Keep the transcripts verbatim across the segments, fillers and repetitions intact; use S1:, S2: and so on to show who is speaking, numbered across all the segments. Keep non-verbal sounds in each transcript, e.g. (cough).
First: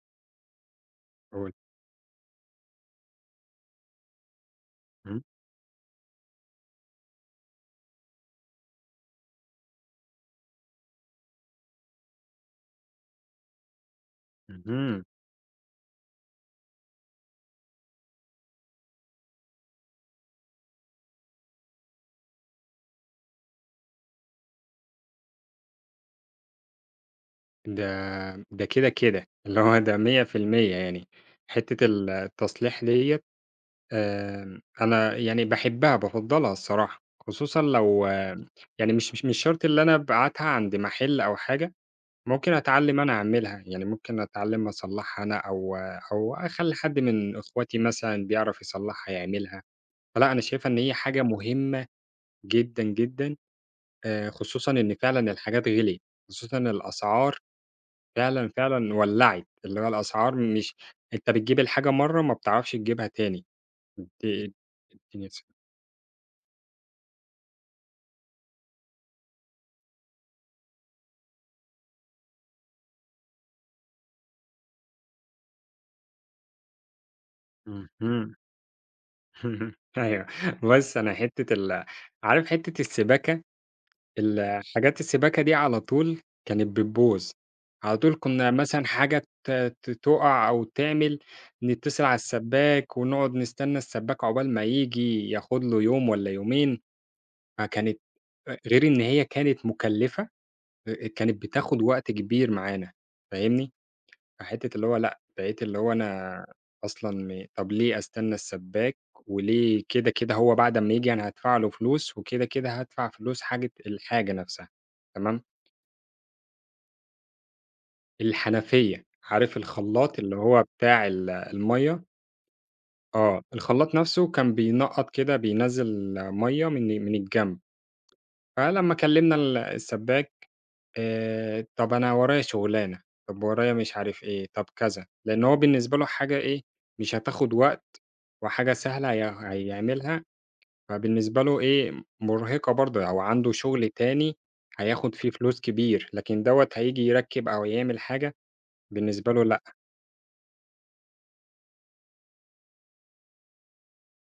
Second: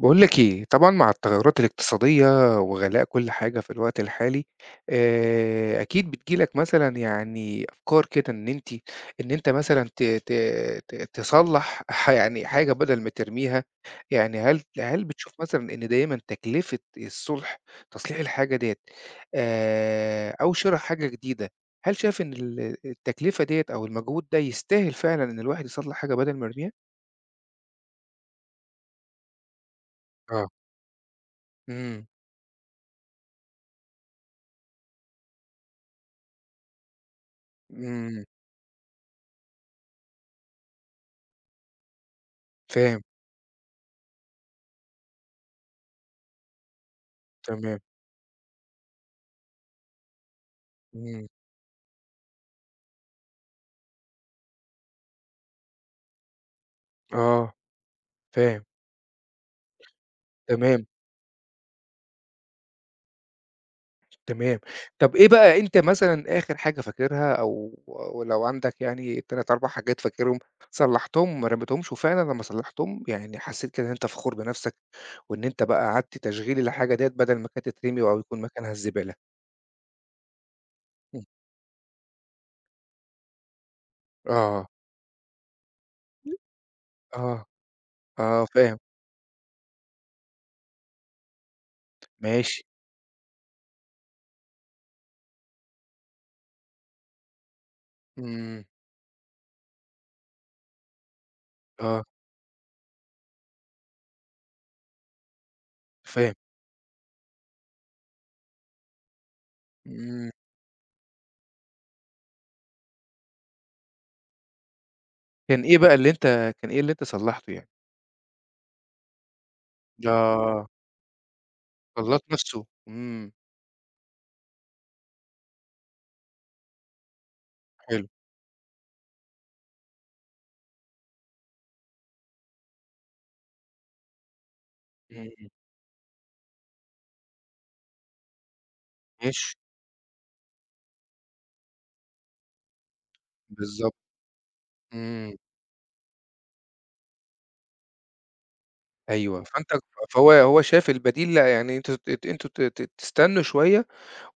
S1: باقول لك إيه، طبعًا مع
S2: قول.
S1: التغيُّرات الاقتصادية وغلاء كل حاجة في الوقت الحالي،
S2: إمم،
S1: آآ أكيد بتيجي لك مثلًا يعني أفكار كده إن أنتِ إن أنت مثلًا ت ت ت تصلّح ح يعني حاجة بدل ما ترميها، يعني هل
S2: اهم،
S1: هل بتشوف مثلًا إن دايمًا تكلفة الصلح تصليح الحاجة ديّة آآ أو شِرا حاجة جديدة، هل شايف إن ال التكلفة ديّة أو المجهود ده يستاهل فعلًا إن الواحد يصلّح حاجة بدل ما يرميها؟
S2: ده ده كده، كده، اللي هو ده
S1: آه.
S2: مية في المية يعني، حتّة
S1: إمم،
S2: ال التصليح ديّة آمم، أنا يعني باحبها، بافضّلها الصراحة، خصوصًا لو
S1: إمم،
S2: آم، يعني مش مش مش شرط اللي أنا أبعتها عند محل أو حاجة، ممكن أتعلّم
S1: فاهم،
S2: أنا أعملها، يعني ممكن أتعلّم أصلّحها أنا أو أو أخلّي حد من إخواتي
S1: تمام.
S2: مثلًا بيعرف يصلّحها يعملها، فلأ أنا شايفها إن هي حاجة
S1: إمم،
S2: مهمة جدًا، جدًا، آآ، خصوصًا إن فعلًا الحاجات غِليت، خصوصًا الأسعار
S1: آه،
S2: فعلًا،
S1: فاهم،
S2: فعلًا ولّعِت، اللي هو الأسعار مش
S1: تمام،
S2: أنت بتجيب الحاجة مرّة ما بتعرفش تجيبها تاني، د
S1: تمام. طب إيه بقى أنت مثلًا آخر حاجة فاكرها أو ولو عندك يعني تلاتة، أربعة حاجات فاكرهم صلّحتهم ما رميتهمش وفعلًا لمّا صلّحتهم يعني حسّيت كده إن أنت فخور بنَفْسك وإن أنت بقى أعدت تشغيل الحاجة ديّة بدل ما كانت تترمي أو
S2: اهم.
S1: يكون مكانها الزبالة؟
S2: (laughs) أيوه، بُص أنا
S1: إمم،
S2: حتّة ال عارف حتّة السباكة، ال
S1: آه،
S2: حاجات السباكة دي على طول كانت بتبوظ،
S1: آه،
S2: على طول
S1: آه،
S2: كنا
S1: فاهم،
S2: مثلًا حاجة ت ت تُقع أو تعمل، نتصل على
S1: ماشي،
S2: السبّاك ونقعد نستنى السبّاك عقبال ما ييجي، ياخد له يوم والّا يومين، فكانت أ
S1: إمم،
S2: غير إن هي كانت مُكلّفة آآ كانت بتاخد
S1: آه،
S2: وقت كبير معانا، فاهمني؟ فحتّة اللي هو لأ، بقيت اللي هو
S1: فاهم،
S2: أنا أصلًا م طب ليه أستنى السبّاك وليه كده،
S1: إمم.
S2: كده هو بعد أمّا ييجي أنا هادفع له فلوس وكده، كده هادفع فلوس حاجة الحاجة نَفْسها تمام؟
S1: كان إيه بقى اللي أنت كان إيه اللي أنت صلّحته يعني؟
S2: الحنفية، عارف الخلّاط اللي هو
S1: آه،
S2: بتاع ال المَيّة؟
S1: خلّاط نَفْسه، إمم،
S2: آه، الخلّاط نَفْسه كان بينقّط كده بينزّل مَيّة من من الجنب،
S1: حلو،
S2: فلمّا كلّمنا ال السبّاك آآ، طَب أنا ورايا شُغلانة، طَب ورايا مش عارف إيه، طَب كذا، لإن
S1: إمم.
S2: هو بالنسبة له حاجة إيه، مش هتاخد وقت وحاجة سهلة هي
S1: ماشي،
S2: هيعملها، فبالنسبة له إيه، مُرهقة برضه أو عنده شُغل
S1: بالضبط،
S2: تاني هياخد فيه
S1: إمم،
S2: فلوس كبير، لكن دوّة هييجي يركّب أو يعمل حاجة بالنسبة له
S1: أيوه،
S2: لأ.
S1: فأنت فهو هو شاف البديل لأ، يعني أنتم ت أنتم ت ت تستنوا شوية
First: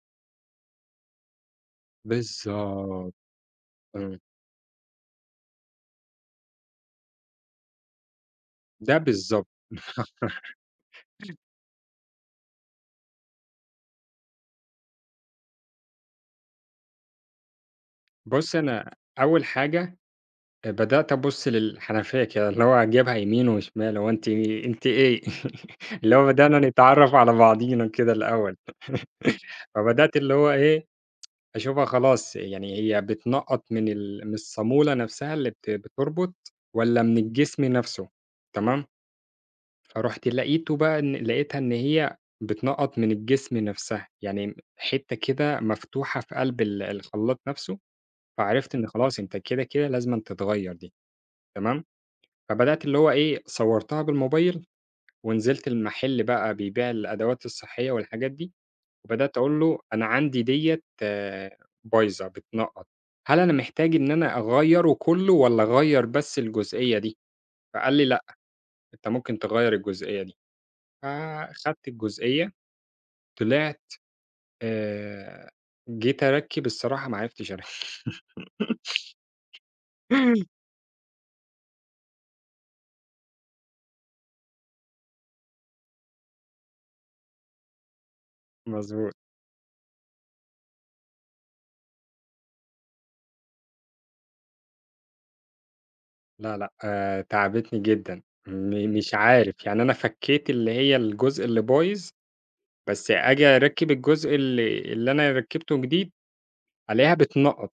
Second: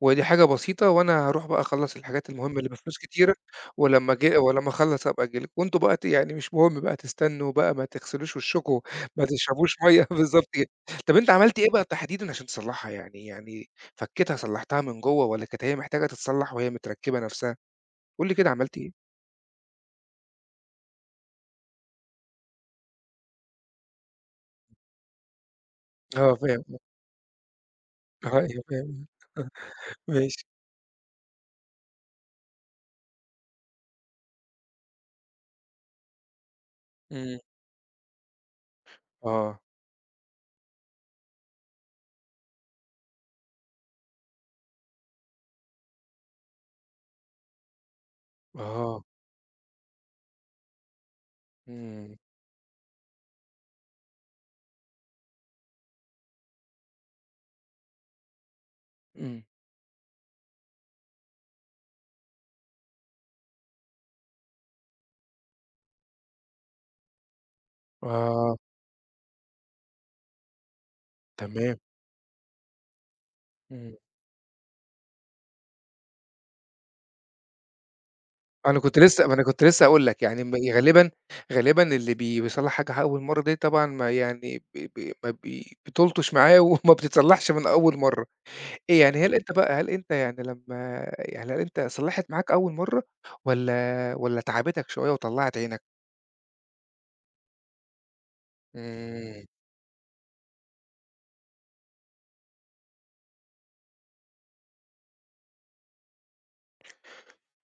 S1: ودي حاجة بسيطة وأنا هاروح بقى أخلّص الحاجات المهمة اللي بفلوس
S2: بالضبط.
S1: كتيرة ولمّا
S2: إمم،
S1: آجي ولمّا أخلّص هابقى آجي لكم، وأنتم بقى ت يعني مش مهم بقى تستنوا بقى ما تغسلوش وشّكم،
S2: ده
S1: ما
S2: بالضبط.
S1: تشربوش (laughs) مَيّة بالضبط كده. طَب أنت عملت إيه بقى تحديدًا عشان تصلّحها يعني يعني فكّيتها صلّحتها من جوّه والّا كانت هي محتاجة تتصلّح وهي متركّبة نَفْسها؟ قُل لي كده
S2: بُص
S1: عملت
S2: أنا
S1: إيه؟
S2: أول حاجة آآ بدأت أبُص للحنفية كده، اللي هو أجيبها يمين وشمال، هو أنتِ أنتِ إيه؟ (laughs) اللي هو
S1: آه،
S2: بدأنا
S1: فاهم،
S2: نتعرّف على بعضينا كده الأول،
S1: أيوه فاهم،
S2: فبدأت اللي
S1: ماشي،
S2: هو إيه، أشوفها خلاص يعني هي بتنقّط من ال من الصامولة نفسها اللي بت بتربط والّا من
S1: إمم،
S2: الجسم نفسه، تمام؟
S1: آه،
S2: فرُحت لقيته بقى إن لقيتها إن هي بتنقّط من الجسم نفسها، يعني حتّة كده مفتوحة في قلب ال الخلاط نفسه، فعرفت إن
S1: آه.
S2: خلاص أنت كده، كده لازمًا تتغيّر دي، تمام؟
S1: إمم،
S2: فبدأت اللي هو إيه، صوّرتها بالموبايل ونزلت المحل بقى بيبيع الأدوات الصحية والحاجات دي، وبدأت
S1: إمم.
S2: أقول له: "أنا عندي ديّة بايظة، بتنقّط، هل أنا محتاج إن أنا أغيّره كُلّه والّا أغيّر بس الجزئية دي؟" فقال لي: "لأ،
S1: آه،
S2: أنت ممكن تغيّر الجزئية دي."
S1: تمام.
S2: فأخدت الجزئية طلعت
S1: إمم.
S2: آآ، جيت أركّب الصراحة ما عرفتش أركّب
S1: أنا كنت لسه ما أنا كنت لسه هاقول لك، يعني م
S2: (laughs)
S1: غالبًا غالبًا اللي بي بيصلّح حاجة أول مرّة دي طبعًا ما يعني ب ب ما بي (laughs) بتلطش معاه وما بتتصلّحش من أول مرّة. إيه
S2: مضبوط،
S1: يعني هل أنت بقى هل أنت يعني لمّا يعني هل أنت صلّحت معاك أول مرّة والّا والّا تعبتك شوية وطلّعت عينك؟
S2: لا، لأ، آآ، تعبتني جدًا، م مش
S1: إمم،
S2: عارف، يعني أنا فكّيت اللي هي الجزء اللي بايظ بس آجي أركّب الجزء اللي اللي أنا ركّبته جديد، ألاقيها بتنقّط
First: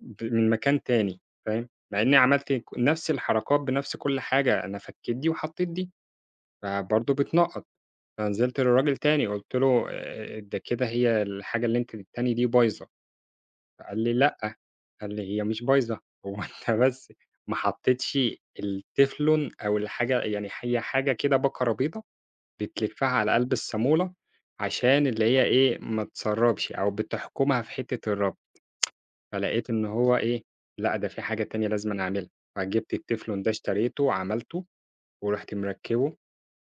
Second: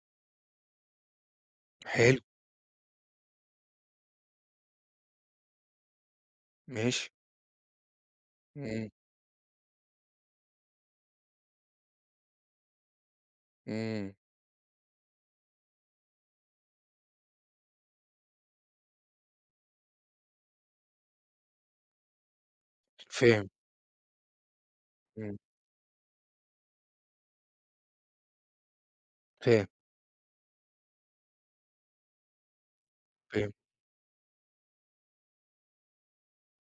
S2: ب من مكان تاني فاهم، مع إني
S1: حلو،
S2: عملت ك نفس الحركات بنفس كل حاجة، أنا فكّيت دي وحطيت دي،
S1: ماشي.
S2: فبرضه بتنقّط، فنزلت
S1: إمم،
S2: للراجل تاني قُلت له آآ ده كده هي الحاجة اللي أنت التانية دي بايظة، فقال لي:
S1: إمم،
S2: "لأ." قال لي: "هي مش بايظة، هو (laughs) أنت بس ما حطيتش التيفلون أو الحاجة يعني هي حاجة كده بَكَرة بيضا بتلفّها على
S1: فاهم،
S2: قلب الصامولة عشان اللي
S1: إمم،
S2: هي إيه، ما تسرّبش أو بتحكُمها في حتّة الربط،
S1: فاهم،
S2: فلقيت إن هو إيه، لأ ده في حاجة تانية لازمًا أعملها، فجِبت التيفلون ده
S1: فاهم.
S2: اشتريته وعملته ورُحت مركّبه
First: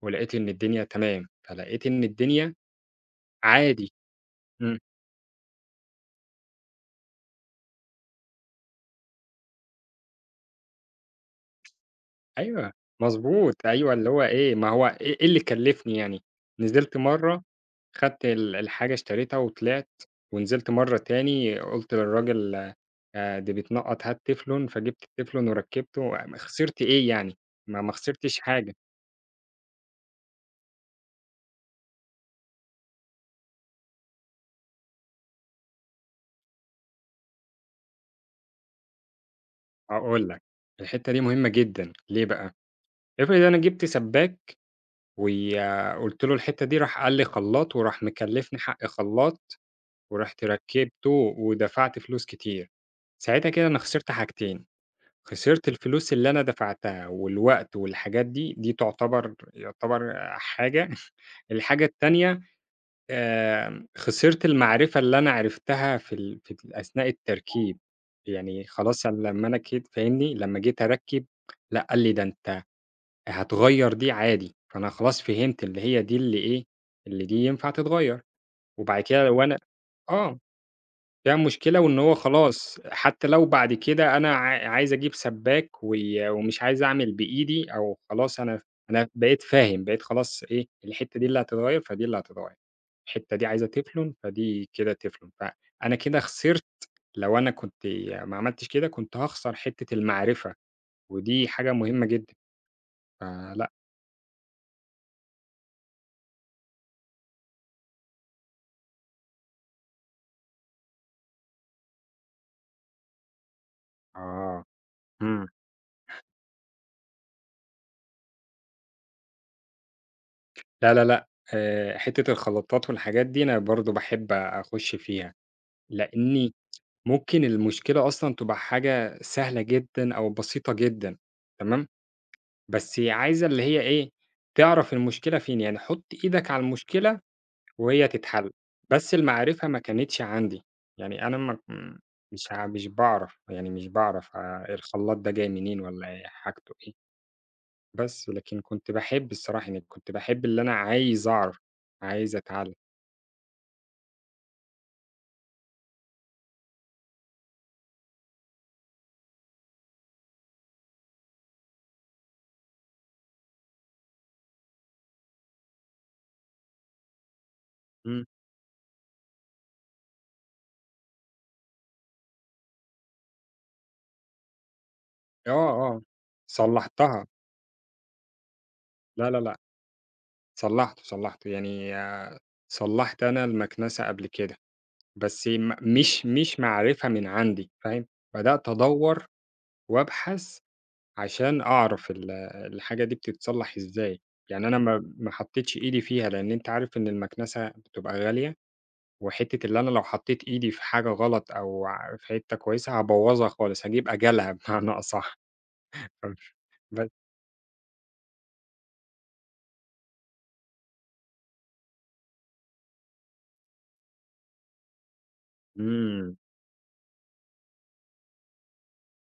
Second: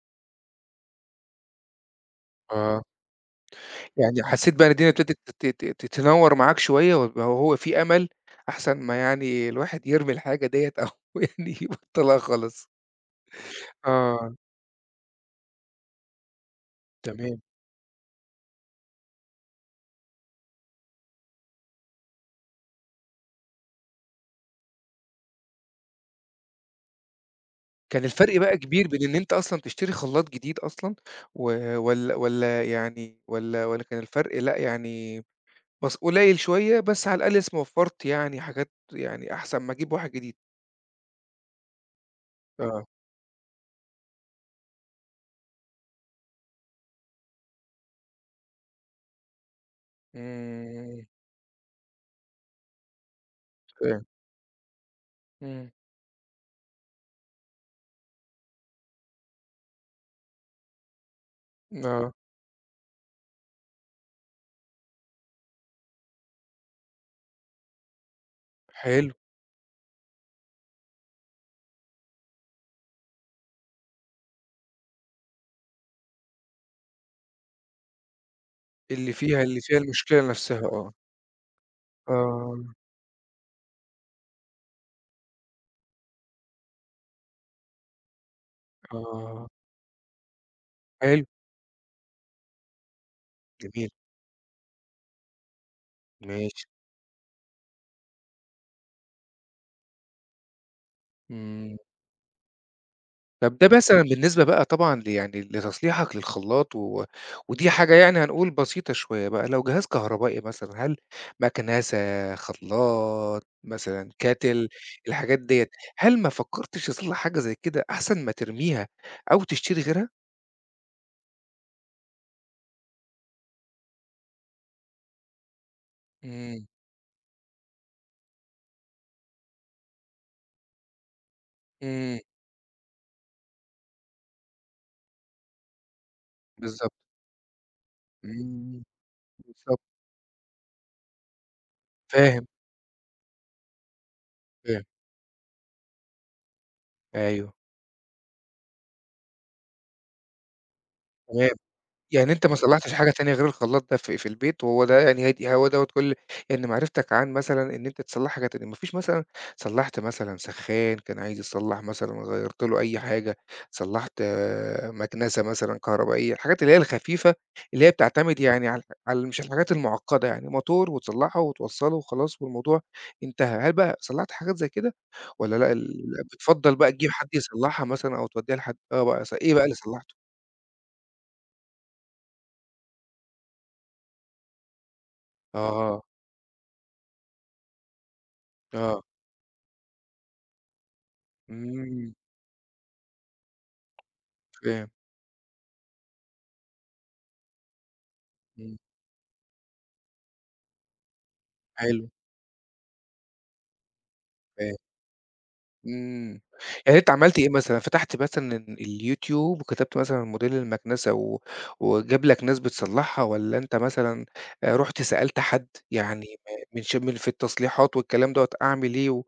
S2: ولقيت إن الدنيا تمام، فلقيت إن الدنيا
S1: آه.
S2: عادي.
S1: يعني حسّيت بقى إن
S2: إمم.
S1: الدنيا ابتدت ت ت ت تنوّر معاك شوية ويبقى هو في أمل، أحسن ما يعني الواحد يرمي الحاجة ديّة أو (laughs) يعني يبطّلها خالص.
S2: أيوه، مضبوط، أيوه، اللي هو
S1: آه،
S2: إيه، ما هو إيه إيه اللي كلّفني يعني، نزلت
S1: تمام.
S2: مرّة خدت ال الحاجة اشتريتها وطلعت، ونزلت مرّة تاني قُلت للراجل آآ، دي بتنقّط هات تيفلون، فجِبت التيفلون وركّبته، م خسرت إيه يعني؟ ما ما
S1: كان الفرق
S2: خسرتش
S1: بقى
S2: حاجة،
S1: كبير بين إن أنت أصلًا تشتري خلّاط جديد أصلًا و والّا والّا يعني والّا والّا كان الفرق لأ يعني بس قليّل شوية، بس على الأقل اسم وفّرت يعني حاجات يعني أحسن ما أجيب واحد
S2: هاقول
S1: جديد.
S2: لك، الحتّة دي مهمة جدًا، ليه بقى؟
S1: آه.
S2: افرض أنا جِبت سبّاك وي آه، قُلت له الحتّة دي راح قال لي خلّاط وراح مكلّفني حق خلّاط ورُحت
S1: إمم،
S2: ركّبته ودفعت فلوس كتير، ساعتها كده أنا
S1: فاهم.
S2: خسرت حاجتين، خسرت
S1: إمم.
S2: الفلوس اللي أنا دفعتها والوقت والحاجات دي، دي تعتبر يعتبر حاجة، (laughs) الحاجة
S1: آه،
S2: التانية آمم، خسرت المعرفة اللي أنا عرفتها في ال في ال أثناء التركيب، يعني خلاص
S1: حلو.
S2: أنا لمّا أنا جيت فاهمني، لمّا جيت أركّب لأ، قال لي: "ده أنت هتغيّر دي عادي." فأنا خلاص فهمت اللي هي دي اللي إيه، اللي دي ينفع تتغيّر، وبعد
S1: اللي
S2: كده
S1: فيها
S2: وأنا
S1: اللي فيها المشكلة
S2: آه.
S1: نفسها آه.
S2: يعني مشكلة وإن هو
S1: آه.
S2: خلاص حتى لو بعد كده أنا عا عايز أجيب سباك وي ومش عايز أعمل بإيدي أو خلاص أنا أنا بقيت
S1: آه،
S2: فاهم، بقيت خلاص إيه، الحتّة
S1: حلو،
S2: دي اللي هتتغيّر، فدي اللي هتتغيّر، الحتّة دي عايزة
S1: جميل،
S2: تفلُن، فدي كده تفلُن، فأنا كده خسرت
S1: ماشي،
S2: لو أنا كنت ما عملتش كده كنت هاخسر حتّة المعرفة، ودي حاجة
S1: إمم،
S2: مهمة جدًا،
S1: طب ده
S2: فلأ
S1: مثلًا بالنسبة بقى طبعًا ل يعني لتصليحك للخلاط و ودي حاجة يعني هنقول بسيطة شوية بقى، لو جهاز كهربائي مثلًا، هل مكنسة، خلاط، مثلًا
S2: آه،
S1: كاتل، الحاجات
S2: إمم،
S1: ديّة، هل ما فكرتش تصلح حاجة زي كده أحسن ما ترميها أو تشتري غيرها؟
S2: لا، لا، لأ، آآ، حتّة الخلطات والحاجات دي أنا برضه باحب أخُش فيها، لإني
S1: إمم،
S2: ممكن المشكلة أصلًا تبقى حاجة سهلة جدًا أو بسيطة جدًا، تمام،
S1: إمم،
S2: بس هي عايزة اللي هي إيه، تعرف المشكلة فين، يعني حُط إيدك على
S1: بالضبط،
S2: المشكلة وهي تتحل،
S1: إمم،
S2: بس المعرفة ما
S1: بالضبط،
S2: كانتش عندي، يعني أنا ما م
S1: فاهم،
S2: مش ع مش باعرف، يعني مش باعرف آآ
S1: فاهم،
S2: الخلاط ده جاي منين والّا إيه حاجته إيه،
S1: أيوه،
S2: بس لكن كنت باحب الصراحة يعني كنت باحب اللي أنا عايز
S1: تمام.
S2: أعرف،
S1: يعني
S2: عايز
S1: أنت ما
S2: أتعلم،
S1: صلّحتش حاجة تانية غير الخلاط ده في في البيت، وهو ده يعني هادي هو دوّة كل يعني معرفتك عن مثلًا إن أنت تصلّح حاجة تانية، ما فيش مثلًا صلّحت مثلًا سخّان كان عايز يتصلّح مثلًا، غيّرت له أي حاجة، صلّحت آه، مكنسة مثلًا كهربائية، الحاجات اللي هي الخفيفة اللي هي
S2: إمم،
S1: بتعتمد يعني على على مش الحاجات المعقّدة يعني، موتور وتصلّحه وتوصّله وخلاص والموضوع انتهى، هل بقى صلّحت حاجات زي كده
S2: آه،
S1: والّا لأ ال
S2: آه،
S1: بتفضّل بقى تجيب
S2: صلّحتها،
S1: حد يصلّحها مثلًا أو تودّيها لحد؟ آه بقى
S2: لا،
S1: ص
S2: لا،
S1: إيه
S2: لأ.
S1: بقى اللي صلّحته؟
S2: صلّحته، صلّحته، يعني آه، صلّحت أنا المكنسة قبل كده، بس م
S1: آه،
S2: مش مش معرفة من عندي فاهم، بدأت
S1: آه.
S2: أدوّر وأبحث عشان أعرف
S1: إمم،
S2: ال الحاجة دي بتتصلّح إزاي، يعني أنا
S1: فاهم،
S2: ما ما حطيتش إيدي فيها، لإن أنت عارف إن المكنسة بتبقى غالية،
S1: إمم،
S2: وحتّة اللي أنا لو حطيت إيدي في حاجة غلط أو
S1: حلو،
S2: ع في حتّة كويسة هابوّظها خالص، هاجيب أجلها (laughs)
S1: فاهم،
S2: بمعنى أصح.
S1: إمم، يعني
S2: بس
S1: أنت عملت إيه مثلًا، فتحت مثلًا اليوتيوب وكتبت مثلًا موديل المكنسة و وجاب لك ناس بتصلحها، والّا أنت مثلًا آآ، رُحت سألت حد يعني
S2: إمم،
S1: م من ش من في التصليحات والكلام دوّة أعمل إيه، و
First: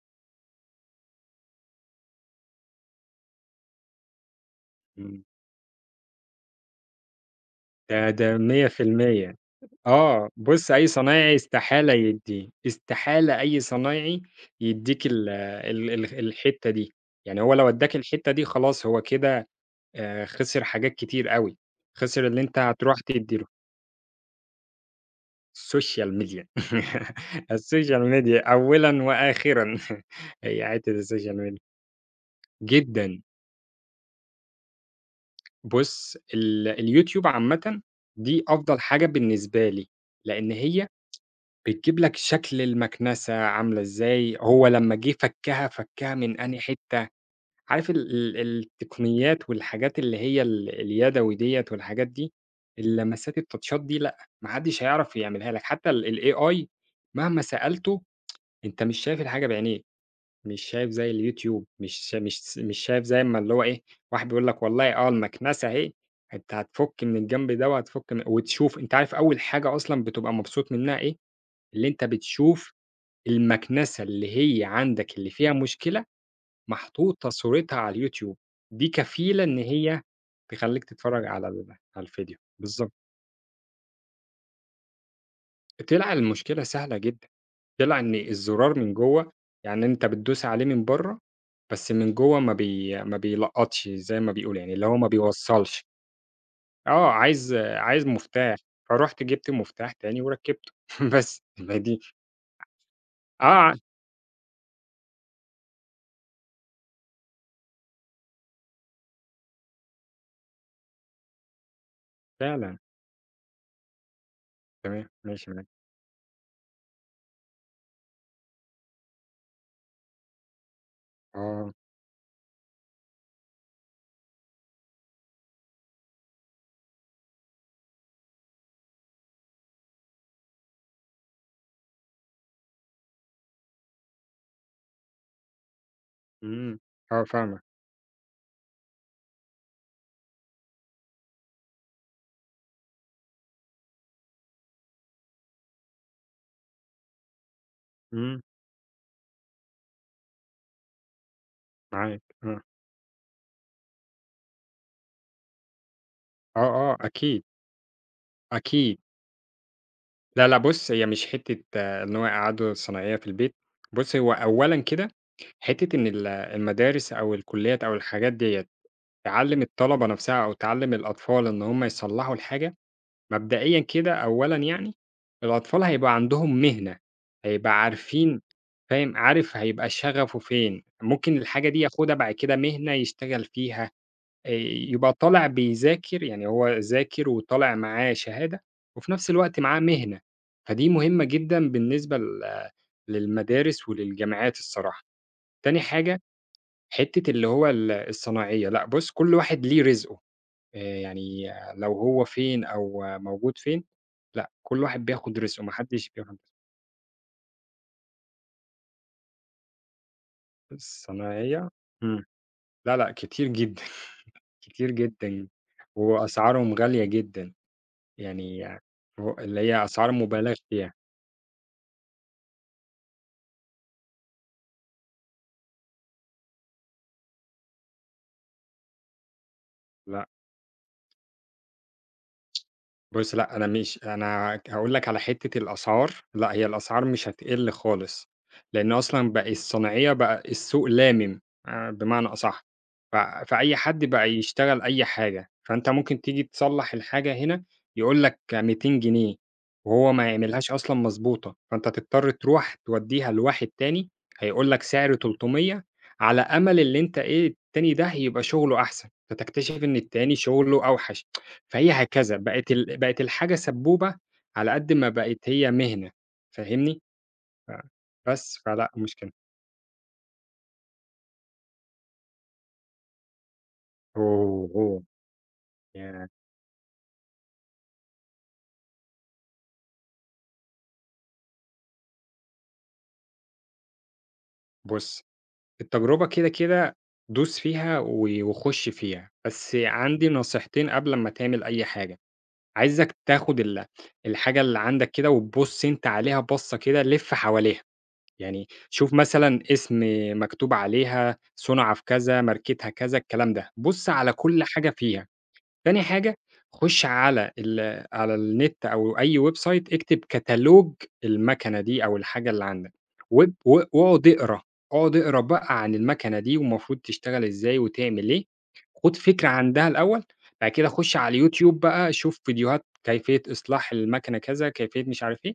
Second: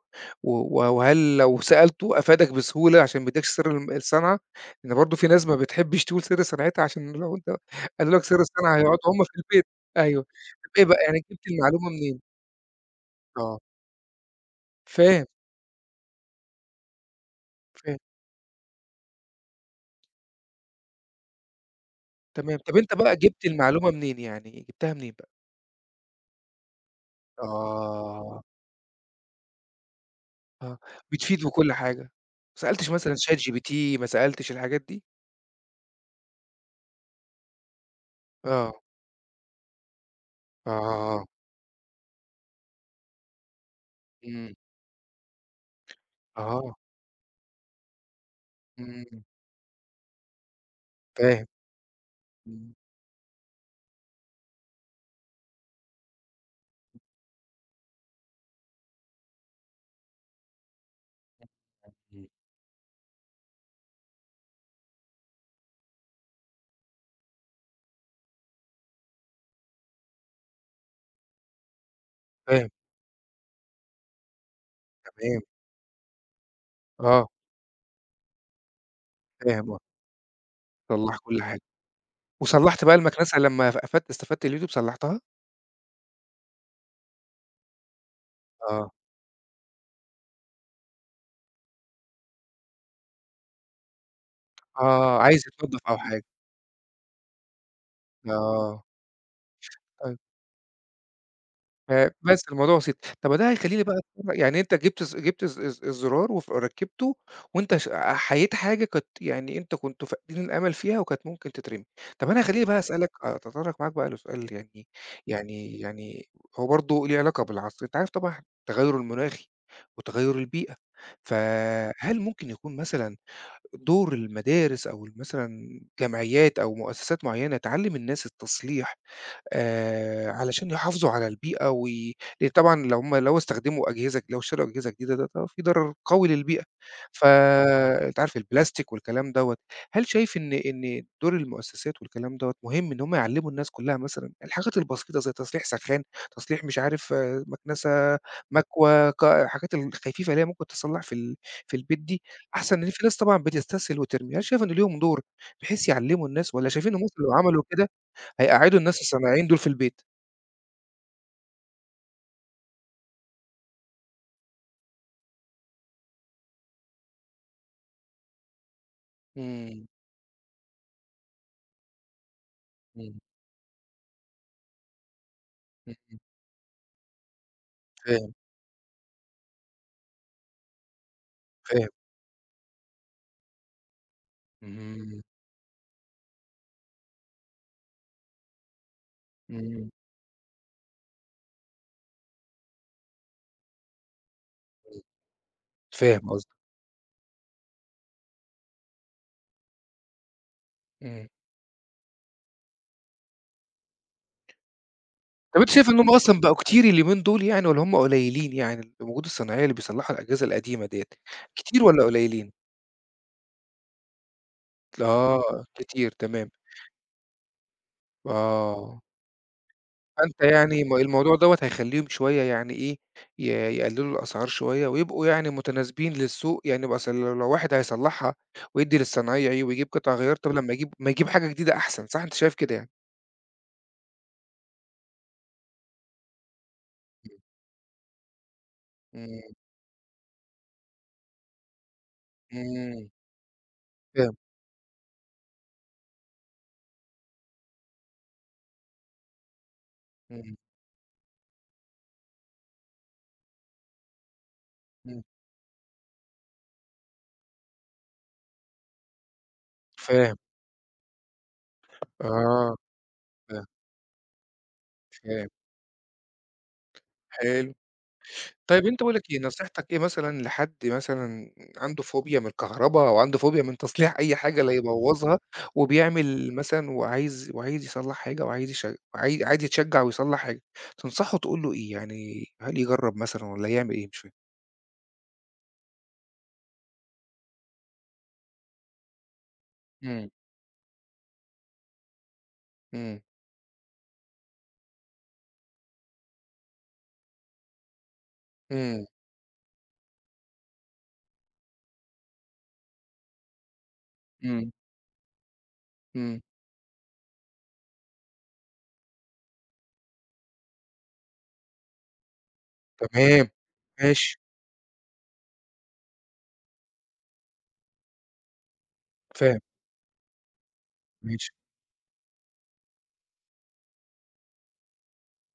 S1: و وهل لو سألته أفادك بسهولة عشان ما يدّيكش سر الم الصنعة؟ لإن برضه
S2: إمم،
S1: في ناس ما بتحبش تقول سر صنعتها عشان لو أنت
S2: ده
S1: قالوا لك
S2: ده
S1: سر الصنعة هيقعدوا هم في
S2: مية في المية.
S1: البيت، أيوه،
S2: آه، بُص
S1: طب إيه
S2: أي
S1: بقى يعني
S2: صنايعي
S1: جبت المعلومة
S2: استحالة
S1: منين؟
S2: يدّيه، استحالة أي
S1: آه،
S2: صنايعي يدّيك
S1: فاهم.
S2: ال ال ال الحتّة دي، يعني هو لو ادّاك
S1: فاهم،
S2: الحتّة دي خلاص هو كده آآ خسر حاجات كتير أوي، خسر اللي أنت
S1: تمام. طب أنت
S2: هتروح
S1: بقى
S2: تدّي له،
S1: جِبت المعلومة منين يعني، جِبتها منين بقى؟
S2: السوشيال ميديا (laughs) السوشيال
S1: آه،
S2: ميديا أولًا وآخرًا (laughs) هي
S1: آه،
S2: حتّة السوشيال
S1: بتفيد
S2: ميديا
S1: وكل حاجة. ما سألتش مثلًا
S2: جدًا،
S1: ChatGPT، ما سألتش الحاجات دي؟
S2: بُص ال اليوتيوب عامةً دي أفضل
S1: آه،
S2: حاجة بالنسبة لي، لإن هي
S1: آه،
S2: بتجيب لك شكل المكنسة عاملة إزاي،
S1: إمم،
S2: هو لمّا جه فكّها، فكّها من أنهي
S1: آه،
S2: حتّة، عارف ال ال
S1: إمم،
S2: التقنيات والحاجات اللي هي ال اليدوي
S1: فاهم،
S2: ديّة والحاجات دي،
S1: إمم،
S2: اللمسات التاتشات دي لأ، ما حدش هيعرف يعملها لك، حتى ال الAI مهما سألته أنت مش شايف الحاجة بعينيك، مش شايف زي اليوتيوب، مش شا
S1: إمم،
S2: مش س مش شايف زي أمّا اللي هو إيه، واحد بيقول لك والله آه المكنسة أهي، أنت هتفُك من الجنب ده وهتفُك من وتشوف أنت عارف أول حاجة أصلًا بتبقى مبسوط منها إيه، اللي أنت
S1: فاهم،
S2: بتشوف المكنسة اللي هي عندك اللي
S1: تمام،
S2: فيها مشكلة، محطوطة
S1: آه،
S2: صورتها على اليوتيوب، دي كفيلة إن
S1: فاهم، آه،
S2: هي تخلّيك
S1: صلّح
S2: تتفرّج
S1: كل
S2: على
S1: حاجة.
S2: ال على الفيديو،
S1: وصلّحت
S2: بالضبط.
S1: بقى المكنسة لمّا ف قفلت استفدت اليوتيوب صلّحتها؟
S2: طلع المشكلة سهلة جدًا، طلع إن الزرار
S1: آه،
S2: من جوّه يعني أنت بتدوس عليه من برّه، بس من جوّه ما بي ما بيلقّطش زي ما بيقولوا يعني، اللي هو ما
S1: آه، عايز
S2: بيوصّلش.
S1: يتنضف أو حاجة،
S2: آه، عايز عايز مفتاح،
S1: آه،
S2: فرُحت جِبت مفتاح
S1: طيب.
S2: تاني وركّبته (laughs) بس، ما هي دي
S1: فبس الموضوع بسيط. طب ما ده
S2: آه،
S1: هيخلّيني بقى (unintelligible) يعني أنت جِبت الز جِبت الز الز الزرار وف ركّبته وأنت ش أحييت حاجة كانت يعني أنت كنت فاقدين الأمل فيها وكانت ممكن تترمي. طب أنا خلّيني
S2: فعلًا.
S1: بقى أسألك أ أتطرّق معاك بقى لسؤال يعني
S2: تمام، ماشي معاك.
S1: يعني يعني هو برضه ليه علاقة بالعصر. أنت عارف طبعًا التغيُّر المناخي وتغيُّر البيئة،
S2: آه،
S1: فهل ممكن يكون مثلًا دور المدارس أو ال مثلًا جمعيات أو مؤسسات معيّنة تعلِّم الناس التصليح آآ علشان يحافظوا على البيئة وي لإن طبعًا لو هم لو استخدموا أجهزة لو اشتروا أجهزة جديدة ده طبعًا في ضرر قوي للبيئة،
S2: إمم، آه فاهمك،
S1: فأنت عارف البلاستيك والكلام دوّة، هل شايف إن إن دور المؤسسات والكلام دوّة مهم إن هم يعلّموا الناس كلّها مثلًا الحاجات البسيطة زي تصليح سخّان، تصليح مش عارف آه، مكنسة،
S2: إمم.
S1: مكوة، ك الحاجات الخفيفة اللي هي ممكن تتصلّح في ال في البيت
S2: معاك،
S1: دي،
S2: آه.
S1: أحسن إن في ناس طبعًا بتستسهل وترمي، هل شايف إن ليهم دور بحيث يعلّموا الناس
S2: آه،
S1: والّا شايفين
S2: آه
S1: إن مثلًا لو
S2: أكيد،
S1: عملوا كده هيقعّدوا
S2: أكيد.
S1: الناس السامعين دول في البيت.
S2: لا، لأ بُص، هي مش حتّة آه، إن هو يقعّدوا الصنايعية في البيت، بُص هو أولًا كده حتّة إن ال المدارس أو الكُلّيات أو الحاجات ديّة تعلِّم
S1: إمم،
S2: الطلبة نَفْسها أو تعلِّم الأطفال إن هم يصلّحوا الحاجة،
S1: إمم،
S2: مبدئيًا كده أولًا يعني الأطفال
S1: إمم،
S2: هيبقى عندهم مهنة، هيبقى
S1: فاهم،
S2: عارفين فاهم، عارف هيبقى شغفه فين، ممكن الحاجة دي
S1: فاهم،
S2: ياخُدها بعد كده مهنة يشتغل فيها. آآ يبقى
S1: إمم،
S2: طالع بيذاكر، يعني هو ذاكر وطالع معاه شهادة، وفي نفس الوقت معاه
S1: إمم،
S2: مهنة، فدي مهمة جدًا بالنسبة لل للمدارس وللجامعات الصراحة.
S1: إمم،
S2: تاني
S1: فاهم
S2: حاجة،
S1: قصدك،
S2: حتّة اللي هو ال الصناعية، لأ بُص كل واحد ليه رزقه، آآ
S1: إمم.
S2: يعني لو هو فين أو موجود فين، لأ كل واحد بياخد
S1: طَب
S2: رزقه،
S1: أنت
S2: ما
S1: شايف إن
S2: حدّش
S1: هُم
S2: بياخد
S1: أصلًا بقوا كتير اليومين دول يعني والّا هُم قليلين يعني الوقود الصناعية اللي بيصلّحوا الأجهزة القديمة ديّة،
S2: الصناعية
S1: كتير والّا
S2: إمم،
S1: قليلين؟
S2: لا، لأ كتير جدًا، (laughs) كتير جدًا
S1: آه، كتير تمام،
S2: وأسعارهم غالية جدًا. يعني
S1: آه.
S2: هو اللي هي أسعار
S1: فأنت
S2: مُبالغ
S1: يعني
S2: فيها،
S1: م الموضوع دوّة هيخلّيهم شوية يعني إيه، ي يقلّلوا الأسعار شوية ويبقوا يعني متناسبين للسوق، يعني بقى أصل لو لو واحد هيصلّحها ويدّي للصنايعي ويجيب قطع
S2: لأ،
S1: غيار، طب لمّا يجيب ما يجيب حاجة جديدة أحسن، صح أنت شايف كده يعني؟
S2: بُص، لأ، أنا مش أنا ك هاقول لك على حتّة الأسعار، لأ، هي الأسعار مش هتقِل خالص، لإن أصلًا
S1: إمم،
S2: بقى الصناعية بقى السوق لامم آآ بمعنى أصح،
S1: إمم،
S2: ف فأي حد بقى
S1: فاهم،
S2: يشتغل أي حاجة، فأنت ممكن تيجي تصلّح الحاجة هنا يقول لك ميتين جنيه وهو ما
S1: إمم،
S2: يعملهاش أصلًا مضبوطة، فأنت تضطر تروح تودّيها لواحد تاني هيقول لك سعر
S1: إمم،
S2: تلتمية على أمل اللي أنت إيه، التاني ده يبقى شُغله أحسن، فتكتشف إن التاني
S1: فاهم،
S2: شُغله أوحش. فهي هكذا، بقت
S1: آه،
S2: ال بقت الحاجة
S1: فاهم،
S2: سبوبة على قد ما بقت
S1: فاهم،
S2: هي مهنة، فاهمني؟ ف
S1: حلو.
S2: بس،
S1: طيب
S2: فلأ
S1: أنت باقول لك
S2: مشكلة.
S1: إيه، نصيحتك إيه مثلًا لحد مثلًا عنده فوبيا من الكهربا أو عنده فوبيا من (laughs) تصليح أي حاجة
S2: أوه!
S1: لا
S2: أوه!
S1: يبوّظها
S2: ياه!
S1: وبيعمل مثلًا وعايز وعايز يصلّح حاجة وعايز يش عاي عايز يتشجّع ويصلّح حاجة، تنصحه تقول له إيه؟ يعني هل يجرّب مثلًا والّا يعمل إيه؟ مش فاهم.
S2: بُص، التجربة كده، كده دوس فيها و وخُش فيها، بس عندي
S1: إمم.
S2: نصيحتين قبل ما تعمل أي حاجة، عايزك
S1: إمم،
S2: تاخد ال الحاجة اللي عندك كده وتبُص أنت عليها بَصّة كده، لِف حواليها، يعني
S1: إمم،
S2: شوف مثلًا اسم مكتوب عليها، صُنع في كذا، ماركتها كذا، الكلام ده، بُص على كل
S1: إمم.
S2: حاجة فيها. تاني حاجة،
S1: إمم،
S2: خُش على ال على النت أو أي web site اكتب كتالوج المكنة دي أو الحاجة اللي عندك،
S1: تمام،
S2: واب و واقعد
S1: ماشي،
S2: اقرا، اقعد اقرا بقى عن المكنة دي والمفروض تشتغل إزاي وتعمل إيه، خُد فكرة
S1: فاهم،
S2: عندها الأول، بعد كده خُش على
S1: ماشي،
S2: اليوتيوب بقى شوف فيديوهات كيفية إصلاح المكنة كذا، كيفية مش عارف إيه،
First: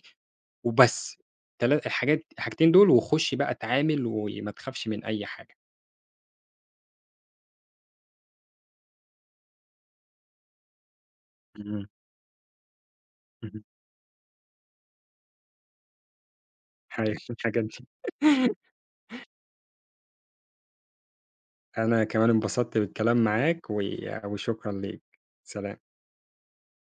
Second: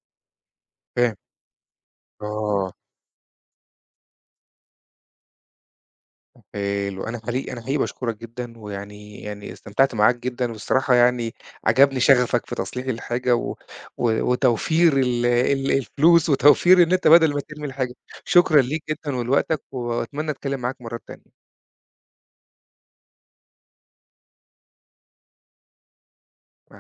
S1: فاهم،
S2: وبس. تلا الحاجات الحاجتين
S1: آه.
S2: دول وخُش بقى اتعامل وما تخافش من أي حاجة.
S1: حلو. أنا حقيقي أنا حقيقي باشكرك جدًا، ويعني يعني استمتعت معاك جدًا، والصراحة يعني
S2: إمم،
S1: عجبني شغفك في تصليح الحاجة و
S2: اهم.
S1: و وتوفير ال ال الفلوس، وتوفير إن أنت
S2: حاجات (laughs)
S1: بدل ما
S2: الحاجات
S1: ترمي
S2: دي.
S1: الحاجة. شكرًا ليك جدًا ولوقتك، وأتمنى أتكلم معاك مرات تانية.
S2: أنا كمان انبسطت بالكلام معاك و وشكرًا ليك. سلام.
S1: مع